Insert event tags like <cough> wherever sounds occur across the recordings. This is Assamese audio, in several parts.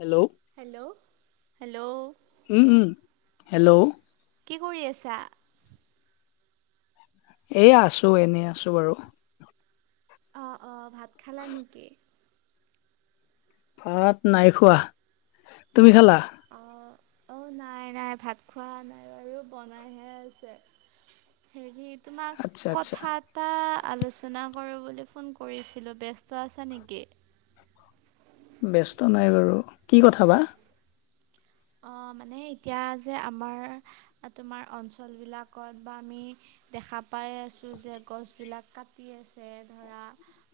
হেল্ল'। Hello, hello. উম, উম। হেল্ল'। কি কৰি আছা? এই, আছোঁ। এনেই আছোঁ বাৰু। অ', অ'। ভাত খালা নেকি? ভাত নাই খোৱা। তুমি খালা? অ', অ'। নাই, নাই। ভাত খোৱা নাই বাৰু, বনাইহে আছে। হেৰি, তোমাক আচ্ছা আচ্ছা কথাত টা আলোচনা কৰিবলৈ ফোন কৰিছিলোঁ। ব্যস্ত আছা নেকি? ব্যস্ত নাই বাৰু। কি কথা বা? অ', মানে এতিয়া যে আমাৰ, তোমাৰ অঞ্চলবিলাকত বা আমি দেখা পাই আছোঁ যে গছবিলাক কাটি আছে, ধৰা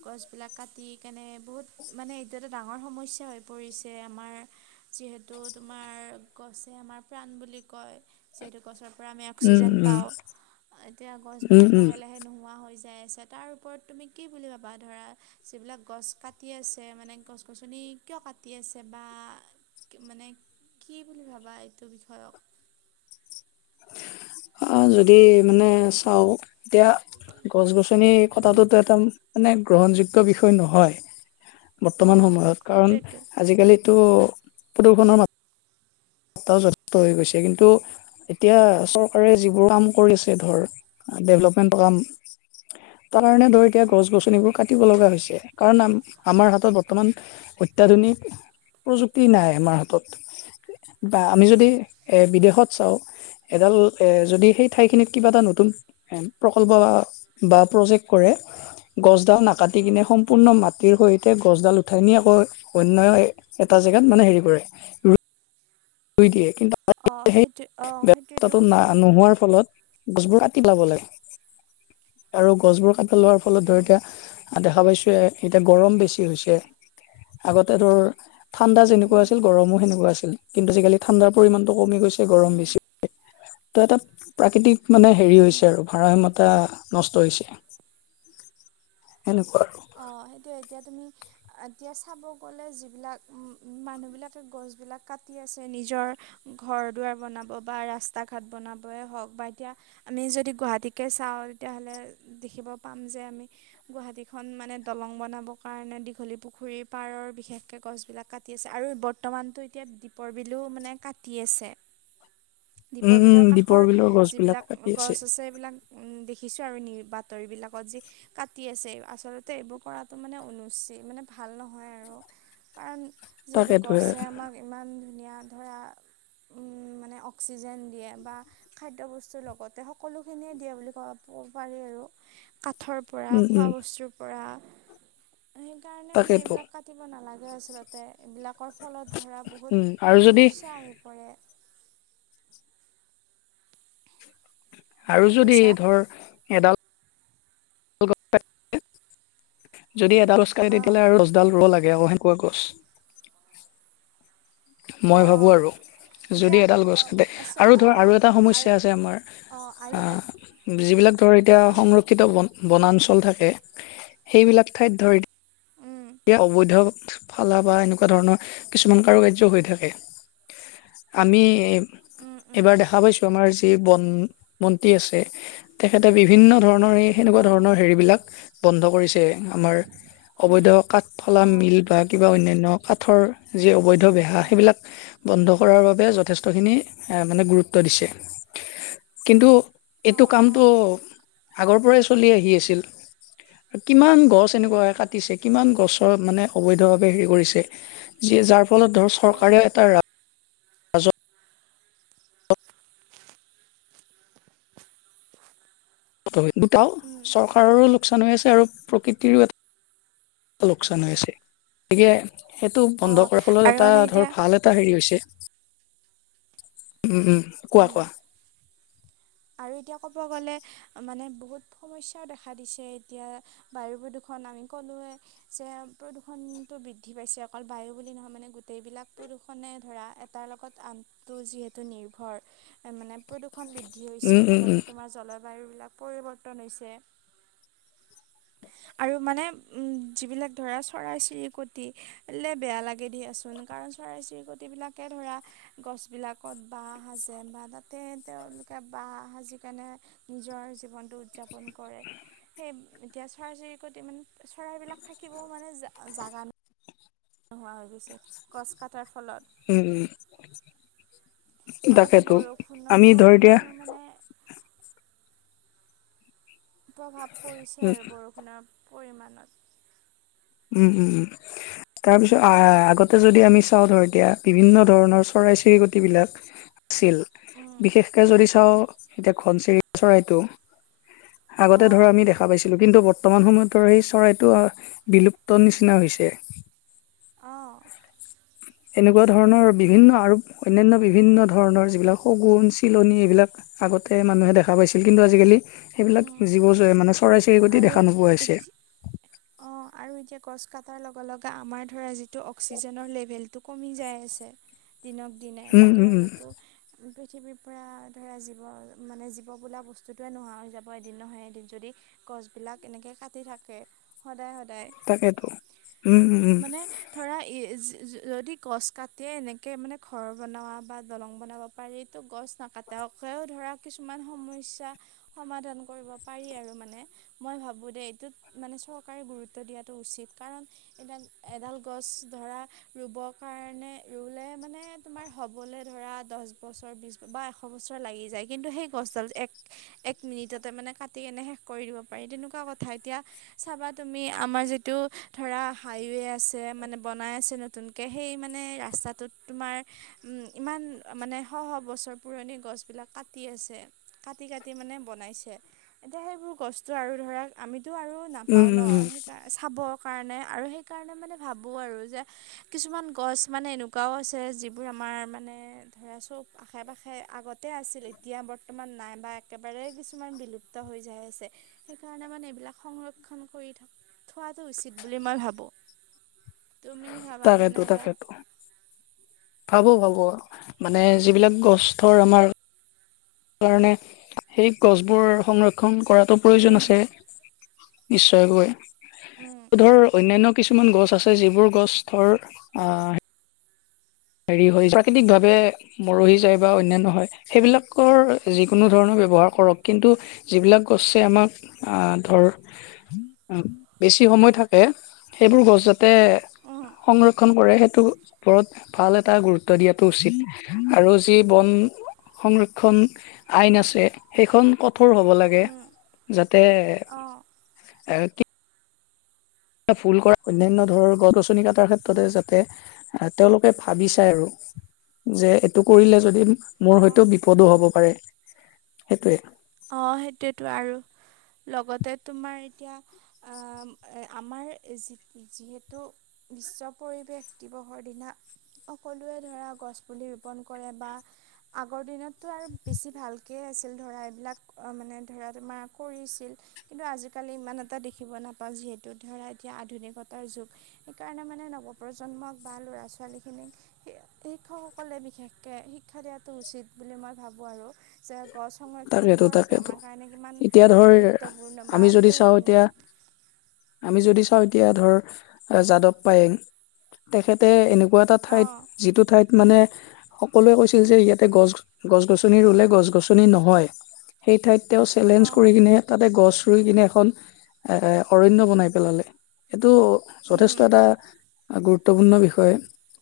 গছবিলাক কাটি কেনে, বহুত মানে, এইটো এটা ডাঙৰ সমস্যা হৈ পৰিছে আমাৰ যিহেতু, তোমাৰ গছেই আমাৰ প্ৰাণ বুলি কয়। যিহেতু গছৰ পৰাই আমি উম অক্সিজেন উম পাওঁ। এতিয়া উম গছবিলাক উম লাহে-লাহে নোহোৱা হৈ যায় আছে। তাৰ ওপৰত তুমি কি বুলি ভাবা? ধৰা যিবিলাক গছ কাটি আছে, মানে, গছ-গছনি কিয় কাটি আছে? বা মানে, কি বুলি ভাবা এইটো বিষয়ক? আ, যদি মানে, চাওঁ এতিয়া গছ-গছনি কটাটো একদম, মানে, গ্ৰহণযোগ্য বিষয় নহয়। বৰ্তমান অঁ সময়ত, কাৰণ সেইটোৱেতো। আজিকালিতো প্ৰদূষণৰ মাজ ত যথেষ্টই হৈ গৈছে। কিন্তু এতিয়া চৰকাৰে যিবোৰ কাম কৰিছে, ধৰ ডেভেলপমেণ্টৰ কাম তাৰ কাৰণে, ধৰ, এতিয়া উম গছ-গছনিবোৰ কাটিব লগা হৈছে। কাৰণ আম-আমাৰ হাতত বৰ্তমান উম অত্যাধুনিক প্ৰযুক্তি নাই আমাৰ হাতত। বা, আমি যদি উম বিদেশত চাওঁ, এডাল এ, যদি সেই ঠাইখিনিত কিবা এটা নতু তুন প্ৰকল্প বা প্ৰজেক্ট কৰে গছডাল নাকাটি উম। কিনে, সম্পূৰ্ণ মাটিৰ সৈতে গছডাল উঠাই নি আকৌ অন্য এটা জেগাত, মানে, হেৰি কৰে, ৰু ৰুই দিয়ে, কিন্তু অ', সেইটোৱেই। অ', সেইটোৱেইতো। আ, নোহোৱাৰ ফলত গছবোৰ কাটি পেলাব লাগে। আৰু গছবোৰ কাট পেলোৱাৰ ফলত, ধৰ, উম এতিয়া দেখা পাইছোঁয়েই, এতিয়া গৰম বেছি হৈছে। আগতে, ধৰ ঠাণ্ডা যেনেকুৱা উম আছিল, গৰমো সেনেকুৱা আছিল। কিন্তু আজিকালি ঠাণ্ডাৰ পৰিমাণটো কমি গৈছে ছে। গৰম উম বেছি, ত', এটা প্ৰাকৃতিক মানে, হেৰি উম। হৈছে আৰু ভাৰসাম্য টা নষ্ট হৈছে, সেনেকুৱা আৰু অ', সেইটোৱেই। এতিয়া তুমি এতিয়া চাব গ'লে, যিবিলাক মানুহবিলাকে গছবিলাক কাটি আছে, নিজৰ ঘৰ-দুৱাৰ বনাব বা ৰাস্তা-ঘাট বনাবই হওক, বা এতিয়া আমি যদি গুৱাহাটীকে চাওঁ তেতিয়াহ'লে দেখিব পাম যে আমি গুৱাহাটী‌ত এখন মানে দলং বনাবৰ কাৰণে দীঘলী পুখুৰীৰ পাৰৰ বিশেষকে গছবিলাক কাটি আছে আৰু ব বৰ্তমানটো এতিয়া দীপৰ বিলো মানে কাটি আছে উম দীপৰ উম বিলৰ দীপৰ কাষৰ বিলৰ গছ বিলাক যিবিলাক কাটি গছ আছে সেইবিলাক উম, দেখিছো আৰু নি বাতৰি বিলাকত যে কাটি আছে। আচলতে এইবোৰ কৰাটো মানে অনুচিত মানে ভাল নহয় আৰু কাৰণ যিহেতু তাকেতো এ গছে আমাক ইমান ধুনীয়া ধৰা উম, মানে অক্সিজেন দিয়ে বা খাদ্য বস্তুৰ লগতে সকলোখিনিয়ে দিয়া বুলি ক'ব পাৰি আৰু কাঠৰ পৰা উম খোৱা উম বস্তুৰ পৰা সেইকাৰণে মানে তাকেতো এইবিলাক কাটিব নালাগে আচলতে এইবিলাকৰ ফলত ধৰা উম বহুত আৰু যদি সমস্যা আহি পৰে। কি আৰু যদি কৈছা ধৰ এডাল যদি এডাল গছ কৰে অঁ তেতিয়াহলে আৰু দহ দৰ ৰুব লাগে আৰু সেনেকুৱা গছ। মই ভাবো অঁ আৰু। যদি এতিয়া এডাল গছ অম, কাটে আচ্ছা আৰু ধৰ অঁ আৰু এটা আৰু সমস্যা আছে আমাৰ অঁ আৰু এ যিবিলাক ধৰ এতিয়া অঁ সংৰক্ষিত বন বনাঞ্চল থাকে সেইবিলাক ঠাইত ধৰ উম। এতিয়া অবৈধ ফালা বা এনেকুৱা ধৰণৰ কিছুমান কাৰুকাৰ্য হৈ থাকে। আমি উম উম এইবাৰ দেখা পাইছো আমাৰ যে যি বন মন্ত্ৰী আছে তেখেতে বিভিন্ন ধৰণৰ এই সেনেকুৱা অঁ ধৰণৰ হেৰি বিলাক বন্ধ কৰিছে আমাৰ উম অবৈধ কাঠফলা অঁ মিল বা কিবা অন্যান্য কাঠৰ যি অবৈধ উম বেহা উম সেইবিলাক বন্ধ উম কৰাৰ বাবে যথেষ্টখিনি মানে গুৰুত্ব দিছে কিন্তু এইটো অঁ অঁ কামটো আগৰ পৰাই চলি আহি আছিল। কিমান গছ উম এনেকুৱা কাটিছে। কিমান গছৰ মানে অবৈধ ভাৱে হেৰি কৰিছে যি যাৰ ফলত ধৰ অঁ চৰকাৰে এটা ৰাজত্ব দুটাও উম চৰকাৰ ৰৰো লোকচান হৈ আছে আৰু প্ৰকৃতিৰো এটা লোকচান হৈ আছে গতিকে সেইটো অঁ বন্ধ কৰাৰ ফলত আৰু এটা মানে ধৰ এতিয়া ভাল এটা এটা হেৰি হৈছে উম, উম, কোৱা উম কোৱা। আৰু এতিয়া ক'ব গ'লে মানে বহুত সমস্যাও দেখা দিছে এতিয়া বায়ু প্ৰদূষণ আমি ক'লোৱে। যে প্ৰদূষণটো বৃদ্ধি পাইছে অকল বায়ু বুলি নহয় মানে গোটেইবিলাক প্ৰদূষণে ধৰা এটাতৰ লগত আনটো যিহেতু নিৰ্ভৰ মানে প্ৰদূষণ বৃদ্ধি হৈছে উম উম লগতে উম তোমাৰ জলবায়ুবিলাক পৰিৱৰ্তন হৈছে। আৰু মানে উম, যিবিলাক ধৰা চৰাই চিৰিকটি বেয়া লাগে দিয়াচোন। কাৰণ চৰাই চিৰিকটিবিলাকে ধৰা গছবিলাকত বাহ সাজে বা তাতে তেওঁলোকে বাহ সাজি কেনে নিজৰ জীৱনটো উদযাপন কৰে সেই এতিয়া চৰাই চিৰিকটি মানে চৰাইবিলাক থাকিবও মানে জাগা ন নোহোৱা হৈ গৈছে গছ কাটাৰ ফলত। উম, উম, লগতে তাকেতো বৰষুণৰ আমি ধৰ এতিয়া পৰিমাণো মানে প্ৰভাৱ পৰিছে উম আৰু বৰষুণৰ পৰিমাণত। উম, উম, উম। তাৰ পিছত আহ আগতে যদি আমি চাওঁ ধৰ এতিয়া বিভিন্ন ধৰণৰ চৰাই চিৰিকট বিলাক। <inaudible> ছিল উম, বিশেষকে যদি চাওঁ উম, এতিয়া ঘনচিৰি চৰাইটো আগতে ধৰ অঁ আমি দেখা পাইছিলো কিন্তু বৰ্তমান সময়ত ধৰা সেই চৰাইটো বিলুপ্ত। তৰ নিচিনা হৈছে অঁ এনেকুৱা ধৰণৰ বিভিন্ন আৰু অন্য়ান্ বিভিন্ন ধৰণৰ যিবিলাক সগুন এইবিলাক আগ মানুে দেখা পাইছিল উম। কিন্তুাল সবিল সেই গতি দেখা নোপোৱা হৈছে অ আৰু এতিয়া গছ কটাৰ লগে লগে আমাৰ ধৰা যিটো অক্সিজেনৰ লেভেলটো কমি যায় আছে দিনক দিনে উম এনেকে উম উম হলেতো পৃথিৱীৰ পৰা ধৰা জীৱ মানে জীৱ বোলা বস্তুটোৱে নোহোৱা হৈ যাব এদিন নহয় এদিন যদি গছবিলাক এনেকে কাটি থাকে সদায় সদায় তাকেইেতো উম উম উম মানে ধৰা যদি গছ কাটিয়ে এনেকৈ মানে ঘৰ বনোৱা বা দলং বনাব পাৰো গছ নাকাটাকেও ধৰা কিছুমান সমস্্যা সমাধান কৰিব পাৰি আৰু মানে মই ভাবো দে এইটোত মানে চ চৰকাৰে গুৰুত্ব দিয়াটো উচিত কাৰণ এডাল এডাল গছ ধৰা ৰুব কাৰণে ৰুলে মানে তোমাৰ হবলে ধৰা দহ বছৰ বি বা এশ বছৰ লাগি যায় কিন্তু সেই গছডাল এক এক মিনিটতে মানে কাটি কেনেেষ কৰি দিব পাৰি তেনেকুৱা কথা এতিয়া চাবাত তুমি আমাৰ যিটো ধৰা হাইৱে আছে মানে বনাই আছে নতুনকৈ সেই মানে ৰাস্তাটোত তোমাৰ উ ইমান মানে শ শ বছৰ পুৰণি গছবিলাক কাটি আছে কাটি কাটি মানে বনাইছে এতিয়া সেইবোৰ বস্তু আৰু ধৰক আমিতো আৰু ন উম পান উম উম সেই চাবৰ কাৰণে আৰু সেইকাৰণে মানে ভাবো আৰু যে কিছুমান গছ মানে এনেকা কুকাও আছে যিবোৰ আমাৰ মানে ধৰা চব আশে পাশে আগতে আছিল এতিয়া বৰ্তমান নাইবা একেবাৰে কিছুমান বিলুপ্ত হৈ যাই আছে সেইকাৰণে মানে এইবিলাক সংৰক্ষ ভ তাকেতো তাকেতো ভাবো ভাবো আৰু মানে যিবিলাক গছৰ আমাৰ কাৰণে সেই গছবোৰ সংৰক্ষণ কৰাতো প্ৰয়োজন উম আছে উম নিশ্চয়কৈ ধৰ অন্য়ান্্য ছু গছে য হেৰি হৈ প্ৰাকৃতিকভাৱে মৰহি যায় বা অনন্্যান্য় হয় সেইবিলাকৰ যিকোনো ধৰণৰ ব্য্ৱহাৰ কৰক কিন্তু যিবিলাক গছেছে আমাক ধৰ বেছি সময় থাকে সেইবোৰ গছ যাতে উম সংৰক্ষণ কৰে সেইটোৰ ওপৰত ভাল এটা গুৰুত্ব দিয়াতটো উচিত আৰু যি বন সংৰক্ষণ আইন আছে সেইখন ক কঠোৰ হ'ব লাগে উম যাতে অ ফুল কৰা অন্্যান্য ধৰণৰ গছ গছনি কাটাৰ উম ক্ষেত্ৰতে তেওঁলোকে ভাবি চাই আৰু যে এইটো কৰিলে যদি অ মোৰ হয়তো পদো হ'ব পাৰে সেইটোৱে। অ সেইটোৱেতো আৰু লগতে তোমাৰ এতিয়া আম আমাৰ যিহেতু বিশ্ব পৰিৱেশ দিৱসৰ দিনা। সকলোৱে ধৰা গছ পুলি ৰোপন কৰে বা আগৰ দিনততো আৰু বেছি ভালকৈ আছিল ধৰা এইবিলাক অহ মানে ধৰা তোমাৰ কৰিছিল। কিন্তু আজিকালি ইমান এটা দেখিব নাপাওঁ যিহেতু ধৰা এতিয়া আধুনিকতাৰ যুগ। সেইকাৰণে মানে নৱপ্ৰজন্মক বা ল'ৰা ছোৱালী খিনিক শিক্ষকসকলে বিশেষকে শিক্ষা দিয়াটো উচিত বুলি মই ভাবোঁ আৰু। যে গছ সং ক্ষণ তাকেতো কৰাটো তাকেতো আমাৰ কাৰণে কিমান এতিয়া ধৰ গুৰুত্বপূৰ্ণ বা আমি যদি চাওঁ এতিয়া প্ৰয়োজনীয়। আমি যদি চাওঁ, এতিয়া ধৰ যাদৱ পায়েং তেখেতে এনেকুৱা এটা ঠাইত অঁ যিটো ঠাইত মানে, সকলোৱে কৈছিল যে ইয়াতে গছ, গছ গছনি ৰুলে গছ গছনি নহয়। সেই ঠাইত তেওঁ চেলেঞ্জ অঁ কৰি কিনে তাতে গছ ৰুই কিনে, এখন এ অৰণ্য বনাই পেলালে। এইটো উম যথেষ্ট এটা গুৰুত্বপূৰ্ণ বিষয়,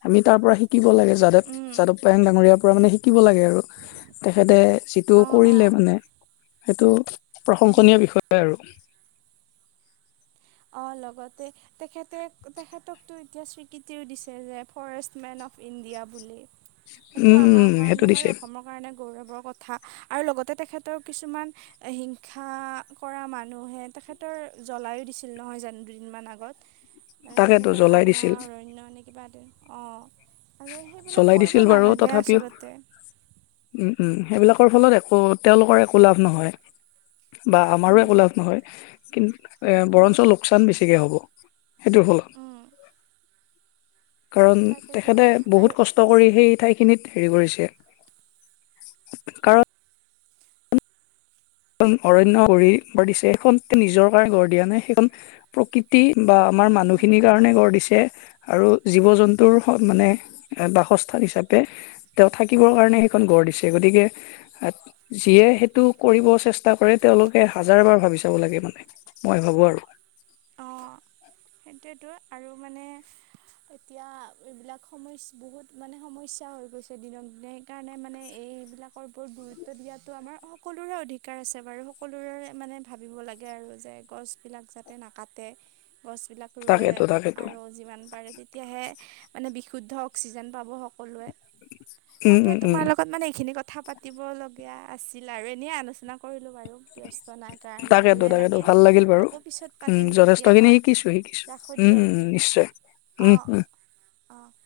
আমি তাৰ পৰা শিক শিকিব লাগে, যাদৱ, উম যাদৱ পায়েং ডাঙৰীয়াৰ পৰা মানে শিকিব লাগে আৰু তেখেতে এইটো অঁ অঁ কৰিলে মানে, সেইটো উম প্ৰশংসনীয় বিষয় আৰু। অ' লগতে তেখেতে তেখেতকতো এতিয়া স্বীকৃতিও দিছে যে ফৰেষ্ট মেন অফ ইণ্ডিয়া বুলি। সেইটো উম আমাৰ উম সেইটো কাৰণে বাৰু দিছে অসমৰ কাৰণে গৌৰৱৰ কথা আৰু লগতে তেখেতৰ কিছুমান হিংসা কৰা মানুহে তেখেতৰ জ্বলায়ো দিছ ছিল নহয় জানো দুদিনমান আগত, মানে তাকেতো তেখেতৰ জ্বলাই আধা দিছিল অৰণ্য এনেক কিবা, অ' সেইবিলাক জ্বলাই কৰিব দিছিল বাৰু নালাগে তথাপিও আচলতে। উম উম, সেইবিলাকৰ ফলত একো তেওঁলোকৰ একো লাভ নহয়। বা আমাৰো উম একো লাভ নহয়, কিন্তু এ উম বৰঞ্চ লোকচান বেছিকে হ'ব, সেইটোৰফলত, উম, কাৰণ তাকেতো তেখেতে আৰু বহুত কষ্ট কৰি সেই ঠাইখিনিত হেৰি কৰিছে, কাৰ খন অৰণ্য গঢ়িছে সেইখন নিজৰ কাৰণে গঢ় দিয়া নাই সেইখন প্ৰকৃতি বা আমাৰ উম, মানুহখিনিৰ কাৰণে গঢ় দিছে। আৰু জীৱ জন্তুৰ মানে উম, এ বাসস্থান হিচাপে তেওঁ থাকিবৰ কাৰণে সেইখন গঢ় দিছে গতিকে, যিয়ে সেইটো কৰিব চেষ্টা কৰে তেওঁলোকে হাজাৰ বাৰ ভাবি চাব লাগে, মানে মই ভাবো আৰু। অ' সেইটোৱেটো আৰু মানে এতিয়া এইবিলাক সমস্ বহুত মানে সমস্যা হৈ গৈছে দিনক দিনে সেইকাৰণে মানে এইবিলাক ওপৰত গুৰুত্ব দিয়াতটো আমাৰ সকলোৰে অধিকাৰ আছে, বাৰু সকলোৰে মানে ভাবিব লাগে আৰু যে গছবিলাক যাতে নাকাটে গছবিলাক ৰুৱে তাকেতো তাকেতো আৰু যিমান পাৰে তেতিয়াহে মানে বিশুদ্ধ অক্সিজেন পাব। লোৱে, উম তাকে উম উম তোমাৰ লগত মানে এইখিনি ক কথা পাতিবলগীয়া আছিল আৰু এনেই আলোচনা কৰিলোঁ বাৰু। ব্যস্ত নাই কাৰণে তাকেতো ভালেই তাকেতো লাগিল, ভাল বাৰু আকৌ পিছত উম পাতিম কেতিয়াবা, যথেষ্টখিনি শিকিছো শিকিছো ৰাখোঁ উম দিয়া উম উম এতিয়া, নিশ্চয় উম উম অ'। অ'।